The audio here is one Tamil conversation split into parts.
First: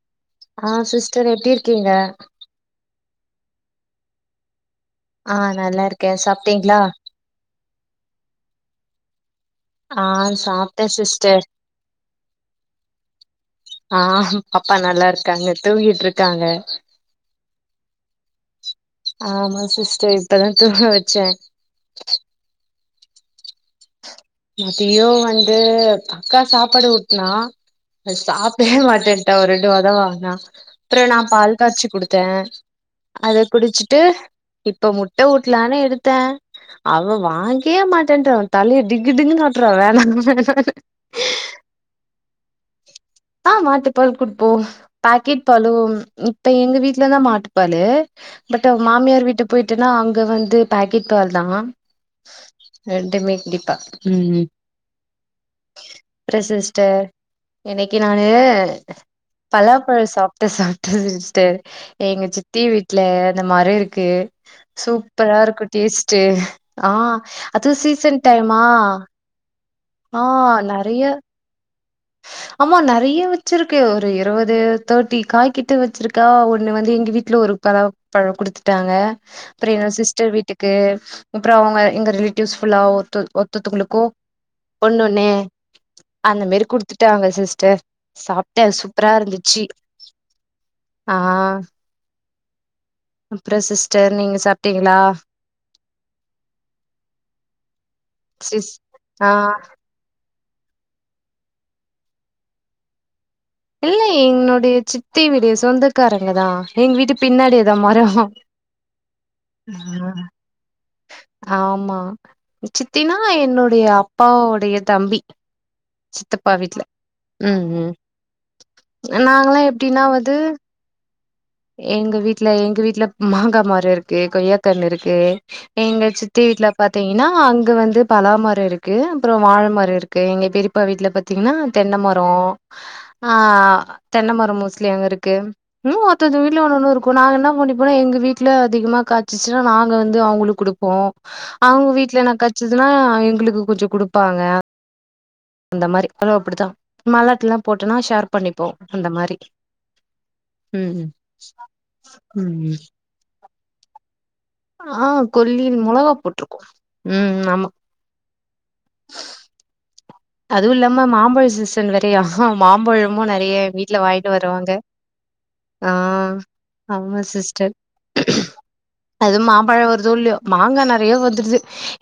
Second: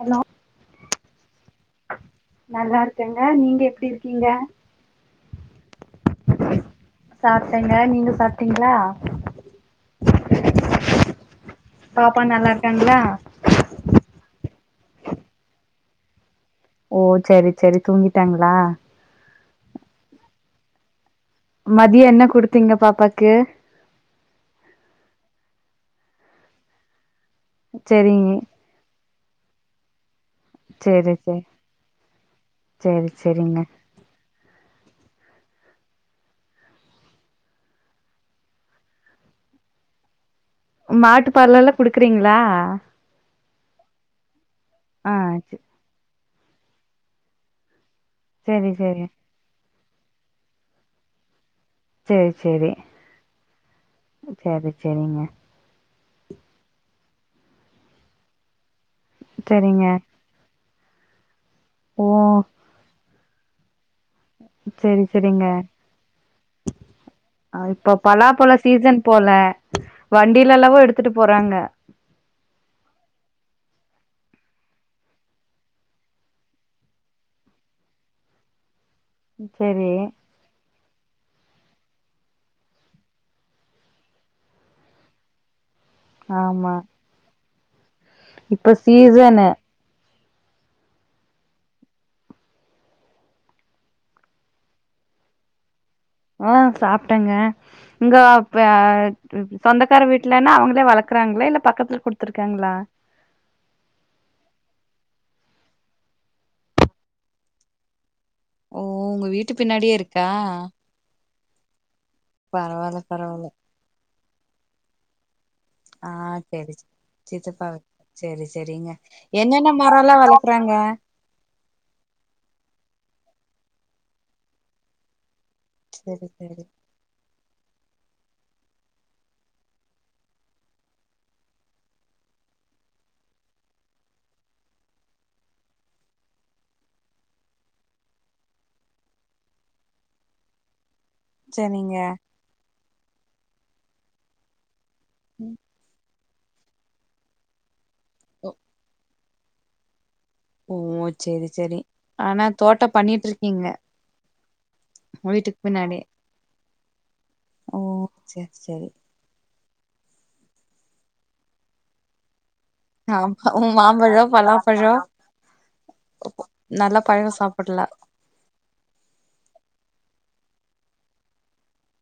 ஹலோ ஆ சிஸ்டர் எப்டி இருக்கீங்க நல்லா இருக்கேங்க நீங்க எப்டி இருக்கீங்க ஆ நல்லா இருக்கே சாப்ட்டீங்ளா சாப்டேங்க நீங்க சாப்டீங்ளா ஆ சாப்ட்டே சிஸ்டர் பாப்பா நல்லா இருக்காங்ளா ஆ பாப்பா நல்லா இருக்காங்க தூங்கிட்ருக்காங்க ஓ செரி செரி தூங்கிட்டாங்களா ஆமா சிஸ்டர் இப்பதா துங்க வெச்சே மதிய என்ன குடுத்தீங்க பாப்பாக்கு மதியோ வந்து அக்கா சாப்பாடு ஊட்னா அத் செரிங்க சாப் ட மாட்டேன்ட்டா ஒரு ரெண்டு வாதா வாங்குனா அப்புற செரி நா செரி பால் காச்சி குடுத்தே செரி அத செரிங்க குடிச்சுட் டு இப்ப முட்ட ஊட்லானு எடுத்தே அவ வாங்கே மாட்டேன்றா தலைய டிங்கு டிங்குன் ஆட்றா வேணா வேணானு மாட்டுப்பாலெல்லா குடுக்குறீங்களா ஆ மாட்டுப்பால் குடுப்போ ஆ பாக்கெட் பாலும் இப்ப எங்க வீட்லதா மாட்டு பாலு பட் செரி செரி மாமியார் வீட்டுக் போயட்டனா அங்க வந்து பாக்கெட் பால்தா செரி செரி ரெண்டுமே குடிப்பா ம் ம் செரி செரிங்க அப்றோ சிஸ்டர் இன்னைக்கி நானு செரிங்க பலாப்பழோ சாப்புட்டு சாப்டே சிஸ்டர் ஓ எங்க சித்தி வீட்ல இந்த மரோ இருக்கு செரி சூப்பரா செரிங்க இருக்கு டேஸ்ட் ஆ அதுவு இப்போ சீசன் பலாப்பழ டைமா சீசன் போல ஆ நறைய வாங்க ஆமா நறைய வெச்சிருக்கு ஒரு இருவது தேர்ட்டி காய்கிட்ட வெச்சிருக்கா ஒண்ணு வந்து எங்க வீட்ல ஒரு பலா பழோ குடுத்துட்டாங்க அப்புறோ எங்க செரி சிஸ்டர் வீட்டுக்கு க்கு அப்றோ அவுங்க எங்க ரிலேட்டிவ்ஸ் ஃபுல்லா ஒருத்த ஒத்தத்துகளுக்கு ஒன்னொன்னு அந்த மாரி ஆமா குடுத்துட்டாங்க சிஸ்டர் இப்ப சாப்டேன் சூப்பரா சீசனு இருந்துச்சி ஆ அப்றோ சிஸ்டர் நீங்க சாப்ட்டீங்ளா ஆ சாப்டேங்க இங்க இப்ப சிஸ் ஆ சொந்த கார வீட்லனா அவங்களே வளக்கறாங்களா இல்ல பக்கத்துல குடுத்திருக்காங்களா இல்ல என்னுடைய சித்தி வீடு சொந்தக்காரங்க தா எங்க வீட்டு பின்னாடிதா மரோ ஓ உங்க வீட்டு பின்னாடியே இருக்கா ஆமா பரவால்ல சித்தினா பரவால்ல என்னுடைய அப்பாவுடைய தம்பி ஆ சித்தப்பா சேரி சேரி வீட்ல ம் சித்தப்பா ம் சேரி சேரிங்க நாங்கல்லா என்னென்ன எப்டின்னா மரம்லா வந்து வளக்கறாங்க எங்க வீட்ல எங்க வீட்ல மாங்கா மரோ இருக்கு கொய்யாக்கன்னு இருக்கு எங்க செரி சித்தி செரி வீட்ல பாத் பத்தீங்கன்னா அங்க வந்து பலாமரோ இருக்கு அப்றோ வாழைமரோ இருக்கு எங்க பெரியப்பா வீட்ல பாத் திங்னா தென்ன மரோ ஆ தென்ன மரோ மோஸ்ட்லி அங்க இருக்கு ம் ஒருத்த ஒருத்த வீட்ல ஒன்ன ஒன்னொன்னு இருக்கு நாங்க என்ன பண்ணிப்போனா எங்க வீட்ல அதிகமா காய்சிச்சின்னா நாங்க வந்து அவுங்களுக்கு குடுப்போ அவுங்க செரிங்க வீட்ல எதனா கச்சிதுன்னா எங்களுக்கு கொஞ்சோ குடுப்பாங்க ம் அந்த மாரி பொதுவா அப்படிதா மல்லாட்டல்லா போட்டோனா ஷேர் பண்ணிப்போ அந்த மாரி ஓ ம் சேரி சேரி ஆனா ம் தோட்டோ பண்ணிட்டு இருக்கீங்க ஆ கொல்லின் மொளகா போட்டிருக்கோ ம் ம் ஓ சேரி சேரி அதுவு இல்லாம மாம்பழோ சீசன் வேரையா ஆ மாம்பழமு ஆமா நெறைய வீட்ல மாம்பழோ வாங்கிட்டு வருவாங்க பலாப்பழோ ஆ நல்லா ஆமா பழோ சிஸ்டர் சாப்புட்லா அது மாம்பழோ வருதோ இல்லையோ மாங்கா நெறைய வந்துருது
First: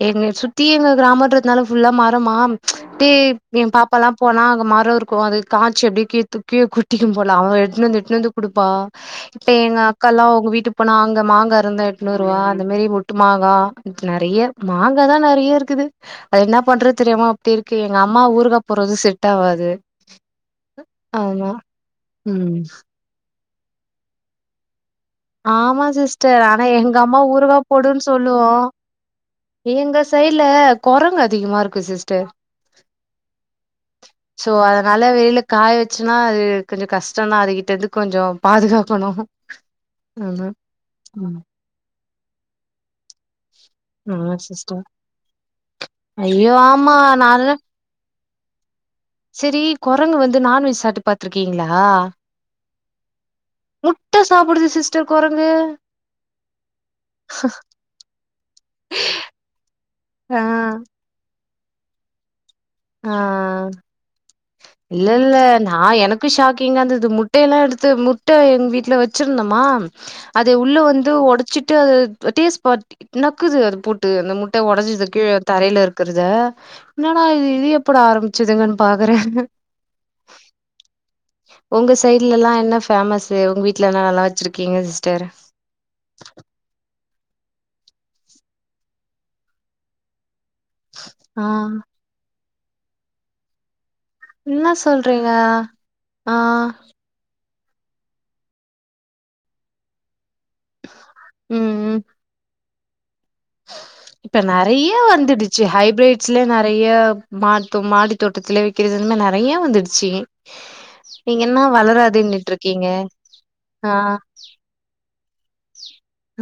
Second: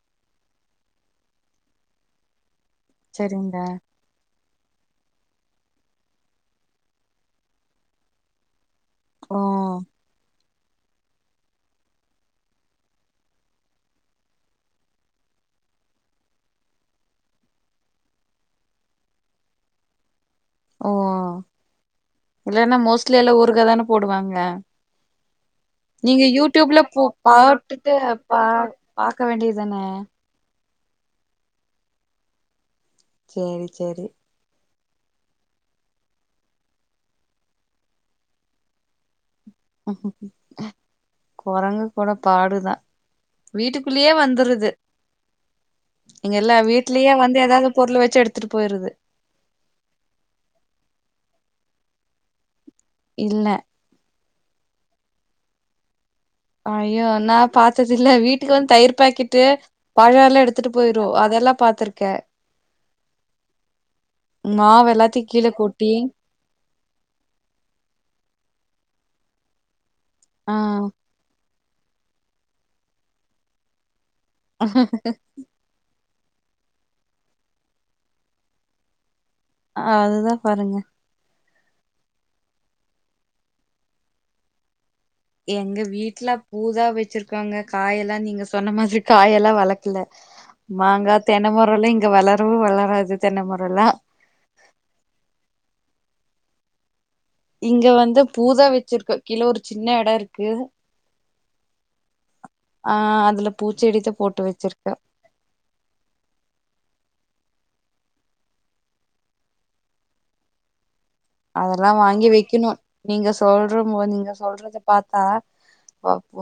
எங்கள சுத்தி எங்க கிராமதுறத்துனால ஃபுல்லா மரமா அப்டியே எயே செரிங்க பாப் பாபெல்லா போனா அங்க மாரோ இருக்கோ காச்சி அப்படியே கீழ தூக் கீழ கொட்டிம் போல அவே எத்துனு வந்து எத்துனு வந்து குடுப்பா ஓ இப்ப எங்க அக்கால்லா அவுங்க வீட்டு இப்ப நா அங்க மாங்கா இருந்தா எத்துனு வருவா அந்த மாரி ஒட்டு மாங்கா நெறைய மாங்கா தா நெறைய இருக்குது அது என்ன பண்றது தெரியாம அப்டி இருக்கு எங்க அம்மா ஊருக்கா போட்றது செட்ட ஆவாது ஓ ஆமா ம் இல்லன்னா மோஸ்ட்லி எல்லா ஊருகா தானே போடுவாங்க ஆமா நீங்க சிஸ்டர் ஆனா யூடியூப்ல எங்க போ அம்மா ஊறுகா பாட்டுட்டு போடுன்னு பா சொல்லுவோ பாக்க வேண்டியதானே எங்க சைட்ல கொரங்கு அதிகமா இருக்கு சிஸ்டர் சேரி சேரி சோ அதனால வெயில்ல காய வச்சுன்னா அது கொஞ்சம் கஷ்டம்னான் அதுகிட்ட இருந்து கொஞ்சோம் பாதுகாக்கணும் குரங்கு கூட பாடுதான் வீட்டுக்குள்ளேயே ஆமா வந்துருது சிஸ்டர் இங்க ஐயோ எல்லாம் ஆமா வீட்லயு வந்து நானு ஏதாவது பொருளை வச்சா எடுத்துட்டு போயிருது செரி குரங்கு வந்து நான்வெஜ் சாப்ட்டு பாத்துருக்கீங்களா இல்ல முட்டை சாப்டுது சிஸ்டர் குரங்கு ஐயோ நான் பார்த்ததில்ல வீட்டுக்கு வந்து தயிர் பாக்கெட்டு பழம் ஆ எல்லாம் எடுத்துட்டு போயிரும் அதெல்லாம் பாத்திருக்கேன் ஆ மாவு இல்ல எல்லாத்தையு இல்ல கீழ கொட்டி நான் எனக் கு ஷாக்கிங்கா இருந்தது முட்டைய எல்லாம் எடுத்து முட்டை எங் வீட்ல வச்சிருந்தோமா ஆ அதை உள்ள வந்து உடைச்சிட்டு அது டேஸ்ட் பா நக்குது அது போட்டு அந்த மு உடைஞ்சதுக்கு கிழ தரையில இருக்கறத என்னடா இ இது எப்பட ஆரம்பிச்சுதுங்கன்னு பாக்குறேன் அதுதான் பாருங்க உங்க சைடுல எல்லாம் என்ன பேமஸ் உங்க வீட்ல என்னல்லா வச்சிருக்கீங்க சிஸ் எங்க வீட்ல பூதா வச்சிருக்காங்க காய எல்லாம் நீங்க சொன்ன மாரி காயெல்லாம் வளர்க்கல மாங்கா ஆ தென்ன மரம் இங்க வளரவும் வளராது தென்ன மரமெல்லாம் என்ன சொல்றீங்க ஆ இங்க வந்து பூதா வச்சிருக்கு கீழ ஒரு சின்ன எடோ இருக்கு ம் ம் ஆ அதுல பூச்செடித்தா போட்டு வச்சிருக்கே சி ஹைபிரிட்ஸ்ல நெறைய மா மாடி தோட்டத்துல வைக்கிறது நெறைய வந்துடுச்சு நீங்க என்ன அதெல்லாம் வாங்கி வளராதுன்னுட்டு வைக்கணும் இருக்கீங்க நீங்க சொல்ற ஆ நீங்க சொல்றத பாத்தா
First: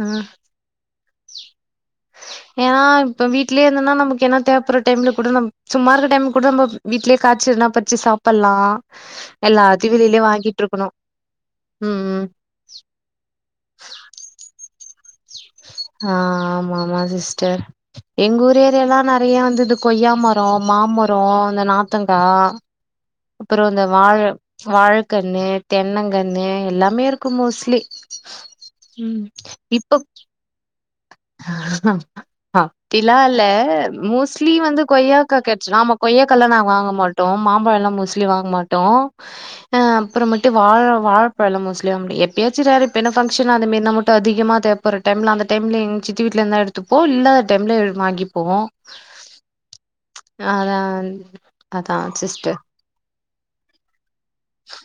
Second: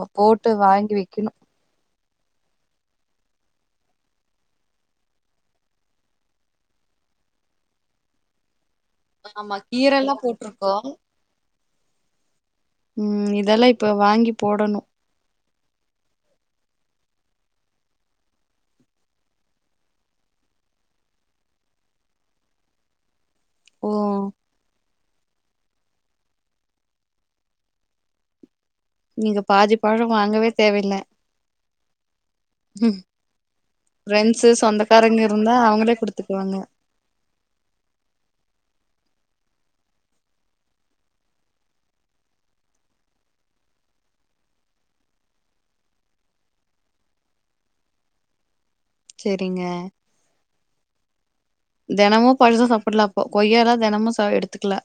ஆ போட்டு வாங்கி விக்கினும் ஏன் இப்ப வீட்லயே இருதுன்னா நமக்கு என்ன தேவைப்படுற டைம்ல கூட ந சும்மா இருக்கற டைம்ல கூட நம்ம வீட்லயே காய்ச்சி என்னா பரிச்சு சாப்பலாம் ஆமா எல்லாத்தையும்‌ இது கீரல்லா வெளிலயே‌ வாங்கிட்டு போட்ருக்கோ இருக்கணும் ம் ம் ம் இதெல்லாம் இப்ப வாங்கி போடணும் ஆ ஆமா ஆமா சிஸ்டர் எங்க ஊர் ஏரியால்லாம் நெறைய வந்து இது கொய்யா மரோ மாமரோ இந்த நாத்தங்கா அப்பறம் இந்த ஓ வாழ வாழக்கன்னு தென்னங்கன்னு எல்லாமே இருக்கும் மோஸ்ட்லி ம் இப்ப இங்கவே தேவயில்ல அஹா அப்டிலாம் இல்ல ஃப்ரெண்ட்ஸு மோஸ்ட்லி வந்து சொந்தக்காரங்க கொய்யாக்கா இருந்தா கிடைச்சு ஆமா அவங்களே கொய்யாக்கால்லா குடுத்துக்குவாங்க நா வாங்க மாட்டோம் மாம்பழம் எல்லாம் மோஸ்ட்லி வாங்க மாட்டோம் ஆ அப்பறமேட்டும வாழ வாழப்பழம் மோஸ்ட்லி வாங்க எப்பயாச்சும் ரேர் இப்ப என்னா பக்சனா அந்தமேறினா மட்டும் அதிகமா ஒரு டைம்ல அந்த டைம்ல எங்க சித்தி வீட்ல இருந்த எடுத்துப்போ இல்லாத டைம்ல வாங்கிப்போம் சேரிங்க அதா தெனமும் சிஸ்டர் பழுசா சாப்பல்லா அப்போ கொய்யா எல தினமும் ச எடுத்துக்கலா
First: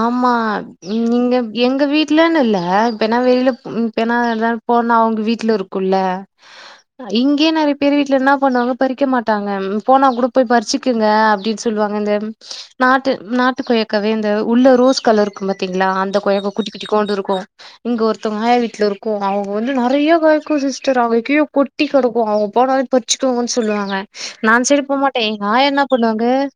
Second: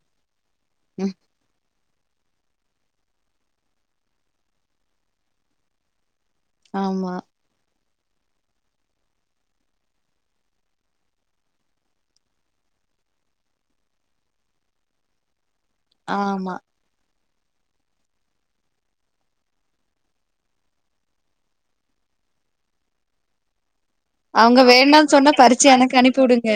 ஆமா ம் நீங்க எங்க வீட் வீட்லனு இல்ல இப்பனா வெளியில இப்பனா போனா அவங்க வீட்ல இருக்கும்ல்ல ஆமா இங்கே நெறையப் பேர் வீட்ல என்னா பண்ணுவாங்க பறிக்க மாட்டாங்க போனா கூட போய் பறிச்சுக்குங்க அப்டின் சொல்லுவாங்க இந்த நாட்டு நாட்டுக்கொய்யாக்காவே இந்த உள்ள ரோஸ் கலர் இருக்கும்ப பாத்தீங்ளா அந்த கொய்யாக்கோ ஆமா குட்டி குட்டி கோண்டுருக்கும் இங்க ஒருத்தவங் ஆயா வீட்ல இருக்கும் அவங்க வந்து நெறைய காய்க்கும் சிஸ்டர் அங்க கீழ கொட்டி கெடக்கும் அங்க போனலே பறிச்சுகோங்கன் சொல்லுவாங்க நா அவங்க அந் சைடு வேண்டான்னு போமாட்டேன் சொன்னா எங்க பறிச்சு ஆயா என்ன எனக்கு அனுப்பி பண்ணுவாங்க விடுங்க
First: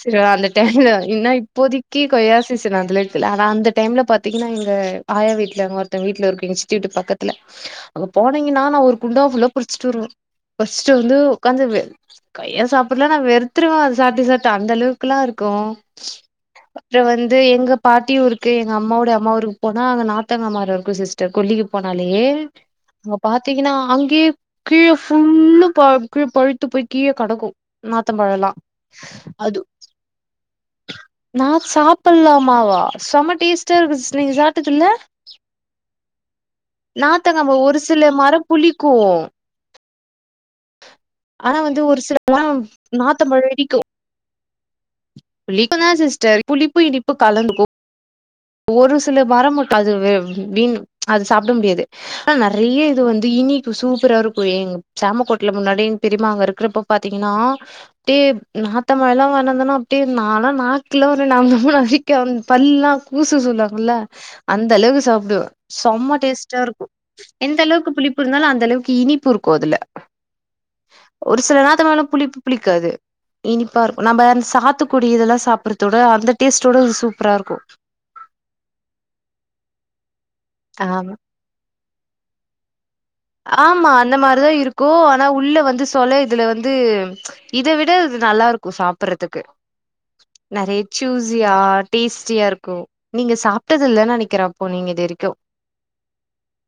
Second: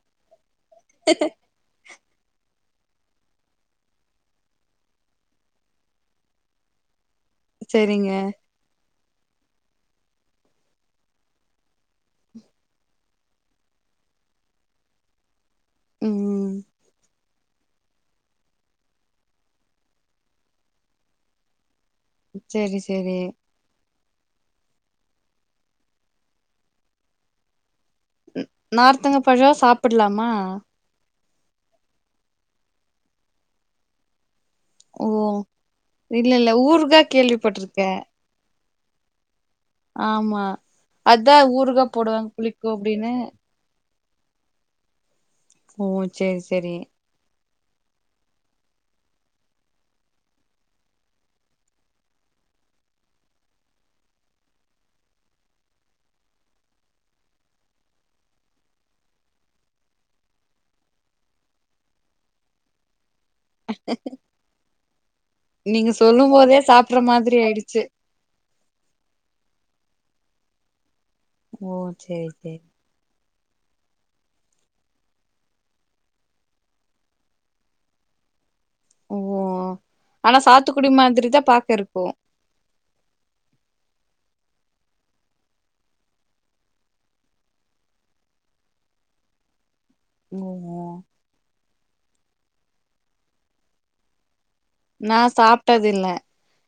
செரி வா அந்த டைம்ல என்ன இப் இப்போதைக்கி கொய்யா சீசன் அதுல இருக்குல ஆனா அந்த டைம்ல பாத்தீங்ன்னா இங்க ஆயா வீட்ல அங்க ஒருத்தவங் வீட்ல இருக்கு எங்க சித்தி வீட்டு பக்கத்துல அங்க சரிங்க போனீங் நானா ஒரு குண்டா ஃபுல்லா பறிச்சுட்டு வருவ பறிச்சுட்டு வந்து உக்காந்துருவ கொய்யா சாப்ட்டுலா நா வெறுத்துருவ அது சாப்ட்டு சாப்ட்டு அந்தளவு க்லா இருக்கும் ம் அப்பறம் வந்து எங்க பாட்டி ஊருக்கு எங்க அம்மாவோட அம்மா ஊருக் போனா அங்க நாத்தங்கா மரம் இருக்கும் சிஸ்டர் கொல்லிக்கு போனாலே சரி அங்க சரி பாத் தீங்ன்னா அங்கேயே கீழ ஃபுல்லு ப கீழ பழுத்து போய் கீழ கடக்கு நாத்த ன் பழலா நார்த்தங்க பழோ அது சாப்பிடலாமா நா சாப்புல்லாமாவா செம டேஸ்டா இருக்கு சிஸ்டர் நீங்க சாப் டதுல்ல ஓ இல்ல இல்ல ஊருகா நாத்தங்கா ஒரு கேள்விப்பட்டிருக்கே சில மரோ புளிக்கோ ஆமா அதா ஆனா வந்து ஊறுகா ஒரு சில போடுவாங்க புளிக்கும் அப்டின்னு நாத்தம்பழோ புளிக்கும்‌ ஓ தா சரி சிஸ்டர் சரி புளிப்பு இனிப்பு கலந்து [inaudible] கு ஒரு சில மரம் மட்டும்‌ அது வீண் அது சாப்ட முடியாது ஆனா நெறைய இது வந்து இனிக்கும் சூப்பரா இருக்கும் எங்க சாமக்கோட்ல முன்னாடி பெரிம்மா அங்க இருக்கிறப்ப பாத்தீங்ன்னா அப்டியே நாத்த பழல்லா வாயின் வந்தனா அப்டியே நான்லா நாக்குல்ல ஒரு நமி நமிக்கும் பல்லுலா கூசும் சொல்வாங்கல்ல அந்த அளவுக்கு சாப்டுவ சம்ம டேஸ்ட்டா இருக்கு சாப்பிட்ற மாதிரி எந்த ஆயிடுச் அளவுக்கு புளிப்பு இருந்தாலு அந்த அளவுக்கு இனிப்பு இருக்கு அதுல ஒரு சில ஓ நாத்தங்காலா சரி புளிப்பு சரி புளிக்காது இனிப்பா இருக்கு நம்ப அந்த சாத்துக்குடி இதுல்லா சாப்பறத விட அந்த டேஸ்ட்டோட இது சூப்பரா இருக்கு ஓ ஆனா சாத்துக்குடி ஆமா மாதிரி தா பாக்க இருக்கு ஆமா அந்த மாரிதா இருக்கு ஆனா உள்ள வந்து சொல இதுல வந்து இத விட அது நல்லாருக்கு சாப்பறதுக்கு ஓ நெறைய சூசியா டேஸ்டியா இருக்கு நீங்க சாப்ட்டது இல்லன் நெனைக்கிற இப்போ நீங்க இது நா வரைக்கு சாப்ட்டது இல்ல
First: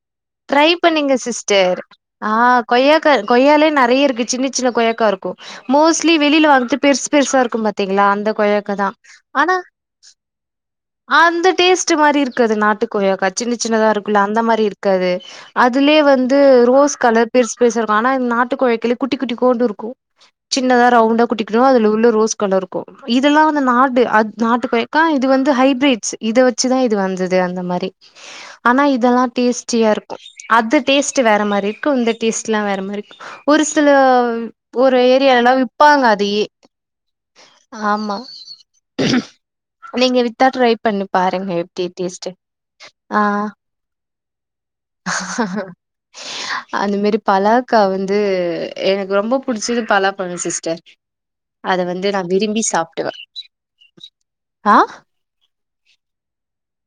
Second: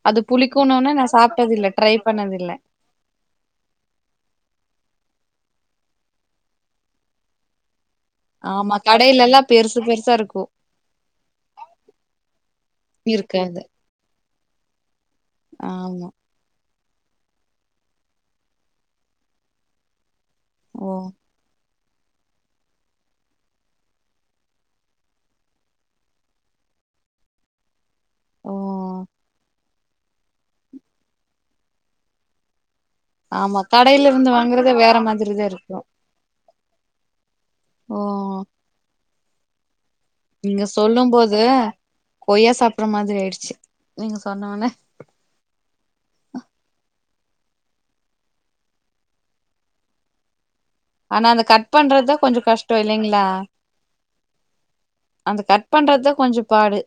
அது ட்ரை புளிக்குனோனே நா பண்ணிங்க சிஸ் சாப்ட்டது இல்ல சேர் ட்ரை ஆ பண்ணது இல்ல கொய்யாக்கா கொய்யாலயே நெறைய இருக்கு சின்ன சின்ன கொய்யாக்கா இருக்கு மோஸ்ட்லி வெளில வாங்கற்து பெருசு பெருசா இருக்கும் பாத்தீங்ளா அந்த ஆமா கொயாக்கா தா கடையிலல்லா ஆனா பெருசு பெருசா இருக்கு அந்த டேஸ்ட்டு மாரி இருக்காது நாட்டு கொய்யாக்கா சின்ன இருக்காது சின்னதாருக் கும்ல அந்த மாரி இருக்காது அதுலே ஆமா வந் து ரோஸ் கலர் பெருஸ் பெருசா இருக்கு ஆனா இந்த நாட்டு கொய்யாக்ல குட்டி குட்டி கோண்டு இருக்கு சின்னதா ஓ ரவுண்டா குட்டி குட்டியா அதுல உள்ள ரோஸ் கலருக்கு இதெல்லா வந்து நாடு அ நாட்டு கொய்க்கா இது வந்து ஹைப்பிரிட்ஸ் இத வெச்சுதா இது வந்தது அந்த மாரி ஓ ஆனா இதெல்லா டேஸ்ட்டியாருக்கு அது டேஸ்ட்டு வேற மாரி இருக்கு இந்த டேஸ்ட்டுலா வேற மாரி ஆமா ஒரு சில கடையில இருந்து வாங்குறது வேற ஒரு மாதிரிதா ஏரியல்லா இருக்கு விப்பாங்க அதையே ஓ ஆமா நீங்க வித்தா ட்ரை பண்ணி சொல்லும் போது பாருங்க எப்டி டேஸ்ட்டு கொய்யா சாப்பிடுற மாதிரி ஆ ஆயிடுச்சு நீங்க சொன்ன உன்னே அந்த மாரி பலாக்கா வந்து எனக்கு ரொம்ப புடிச்சது பலா பழோ சிஸ்டர் ஆனா அத கட் வந்து பண்றதுதா நான் கொஞ்சோ விரும்பி கஷ்டோ சாப்டுவேன். இல்லங்ளா ஆ அத கட் பண்றதுதா கொஞ்சோ பாடு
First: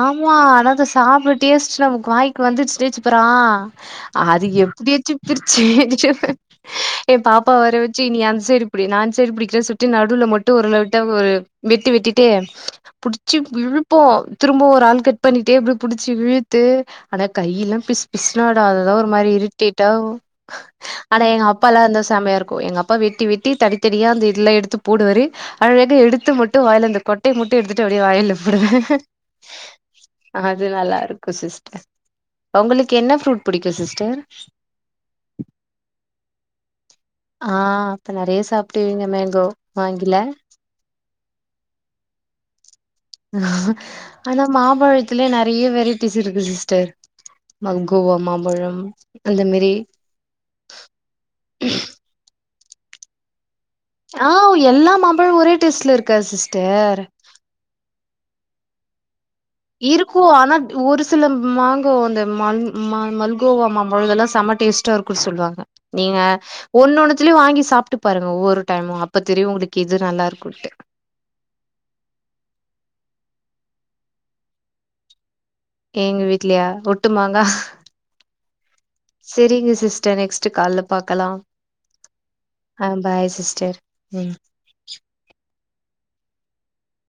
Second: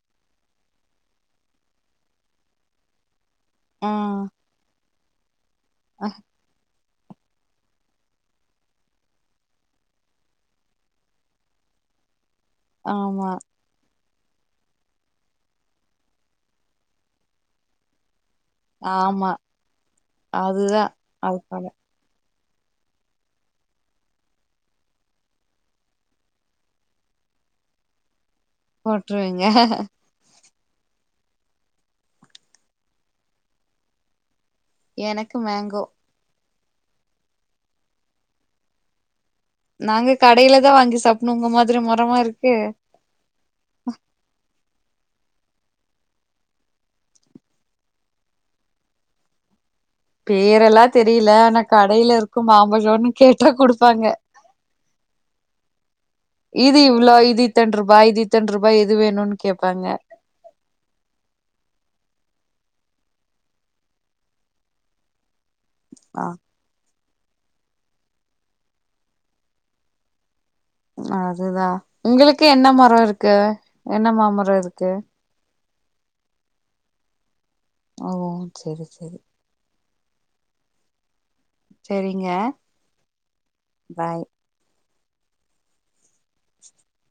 ஆமா ஆனா சாப்பிட் டேஸ்ட் நமக்கு வாய்க்கு வந்துச் [unintelligible] அப்றோ ம் அதுக்கு எப்டியாச்சி பிரிச்சு எ பாப்பாவ வர வச்சு நீ அந்த சைடு புடி நா அந்த சைடு புடிக்கிறே சுத்து நடுவுல மட்டு [unintelligible] ஒரு வெட்டு வெட்டிட்டு ஆமா புடிச்சு இழுப்போ திரும்ப ஒரு ஆள் கட் பண்ணிட்டே புடிச்சி இழுத்து ஆனா கையெல்லா பி பிசுரோட அதுதா ஒரு மாதிரி ஆமா இரிட்டேட்டா அதுதா ஆனா அது எங்க பாடு அப்பாலா இருந்தா செமையா இருக்கு எங்க அப்பா அப்பா வெட்டி வெட்டி தனத்தனியாக அந்த இதில எடுத்து போடுவாரு அழகா எடுத்து மட்டு வாயில அந்த கொட்ட மட்டு எடுத்துட்டு அப்டியே வாயில போடுவே அவங்க அது நல்லா இருக்கு சிஸ்டர் உங்களுக்கு என்ன ஃப்ரூட் பிடிக்கு சிஸ்டர் எனக்கு மேங்கோ‌ ஆ அப்ப நெறைய சாப்டுவீங்க மேங்கோ நாங்க வாங்கில கடைல தா வாங்கி சாப்டணு உங்க மாரி முரமா இருக்கு ஆனா மாம்பழத்திலயே நெறைய வெரைட்டிஸ் இருக்கு சிஸ்டர் மல்கோவா மாம்பழோ அந்த மேரி பேரெல்லா தெரில ஆனா கடைல இருக்கு மாம்பழன்னு கேட்டா கொடுப்பாங்க ஆ எல்லா மாம்பழமு ஒரே டேஸ்ட்ல இருக்கா இது சிஸ்டர் இவ்ளோ இது பத்தெண்டு ரூபாய் இத்தரண்டு ரூபாய் எது வேணும்னு கேப்பாங்க ஆனா ஒரு சில மாங்கோ அந்த மல் மல்கோவ மாம்பழோல்லா செம டேஸ்ட்டா இருக்கு பொய் சொல்வாங்க ஆ நீயா ஒன்னுண்ணுத்தலயு வாங்கி சாப்ட்டு பாருங்க ஒவ்வொரு டைமு அப்ப தெரியு உங்களுக்கு இது நல்லாருக்கும்ட்டு அதுதா உங்களுக்கு என்ன மரம் இருக்கு என்ன மாமரம் இருக்கு எங்க வீட்லயா தெட்டுமாங்கா ஓ செரி செரி செரிங்க சிஸ்டர் நெக்ஸ்ட்டு கால்ல பாக்கலாம் செரிங்க ஆ பாய் சிஸ்டர் பாய் ம்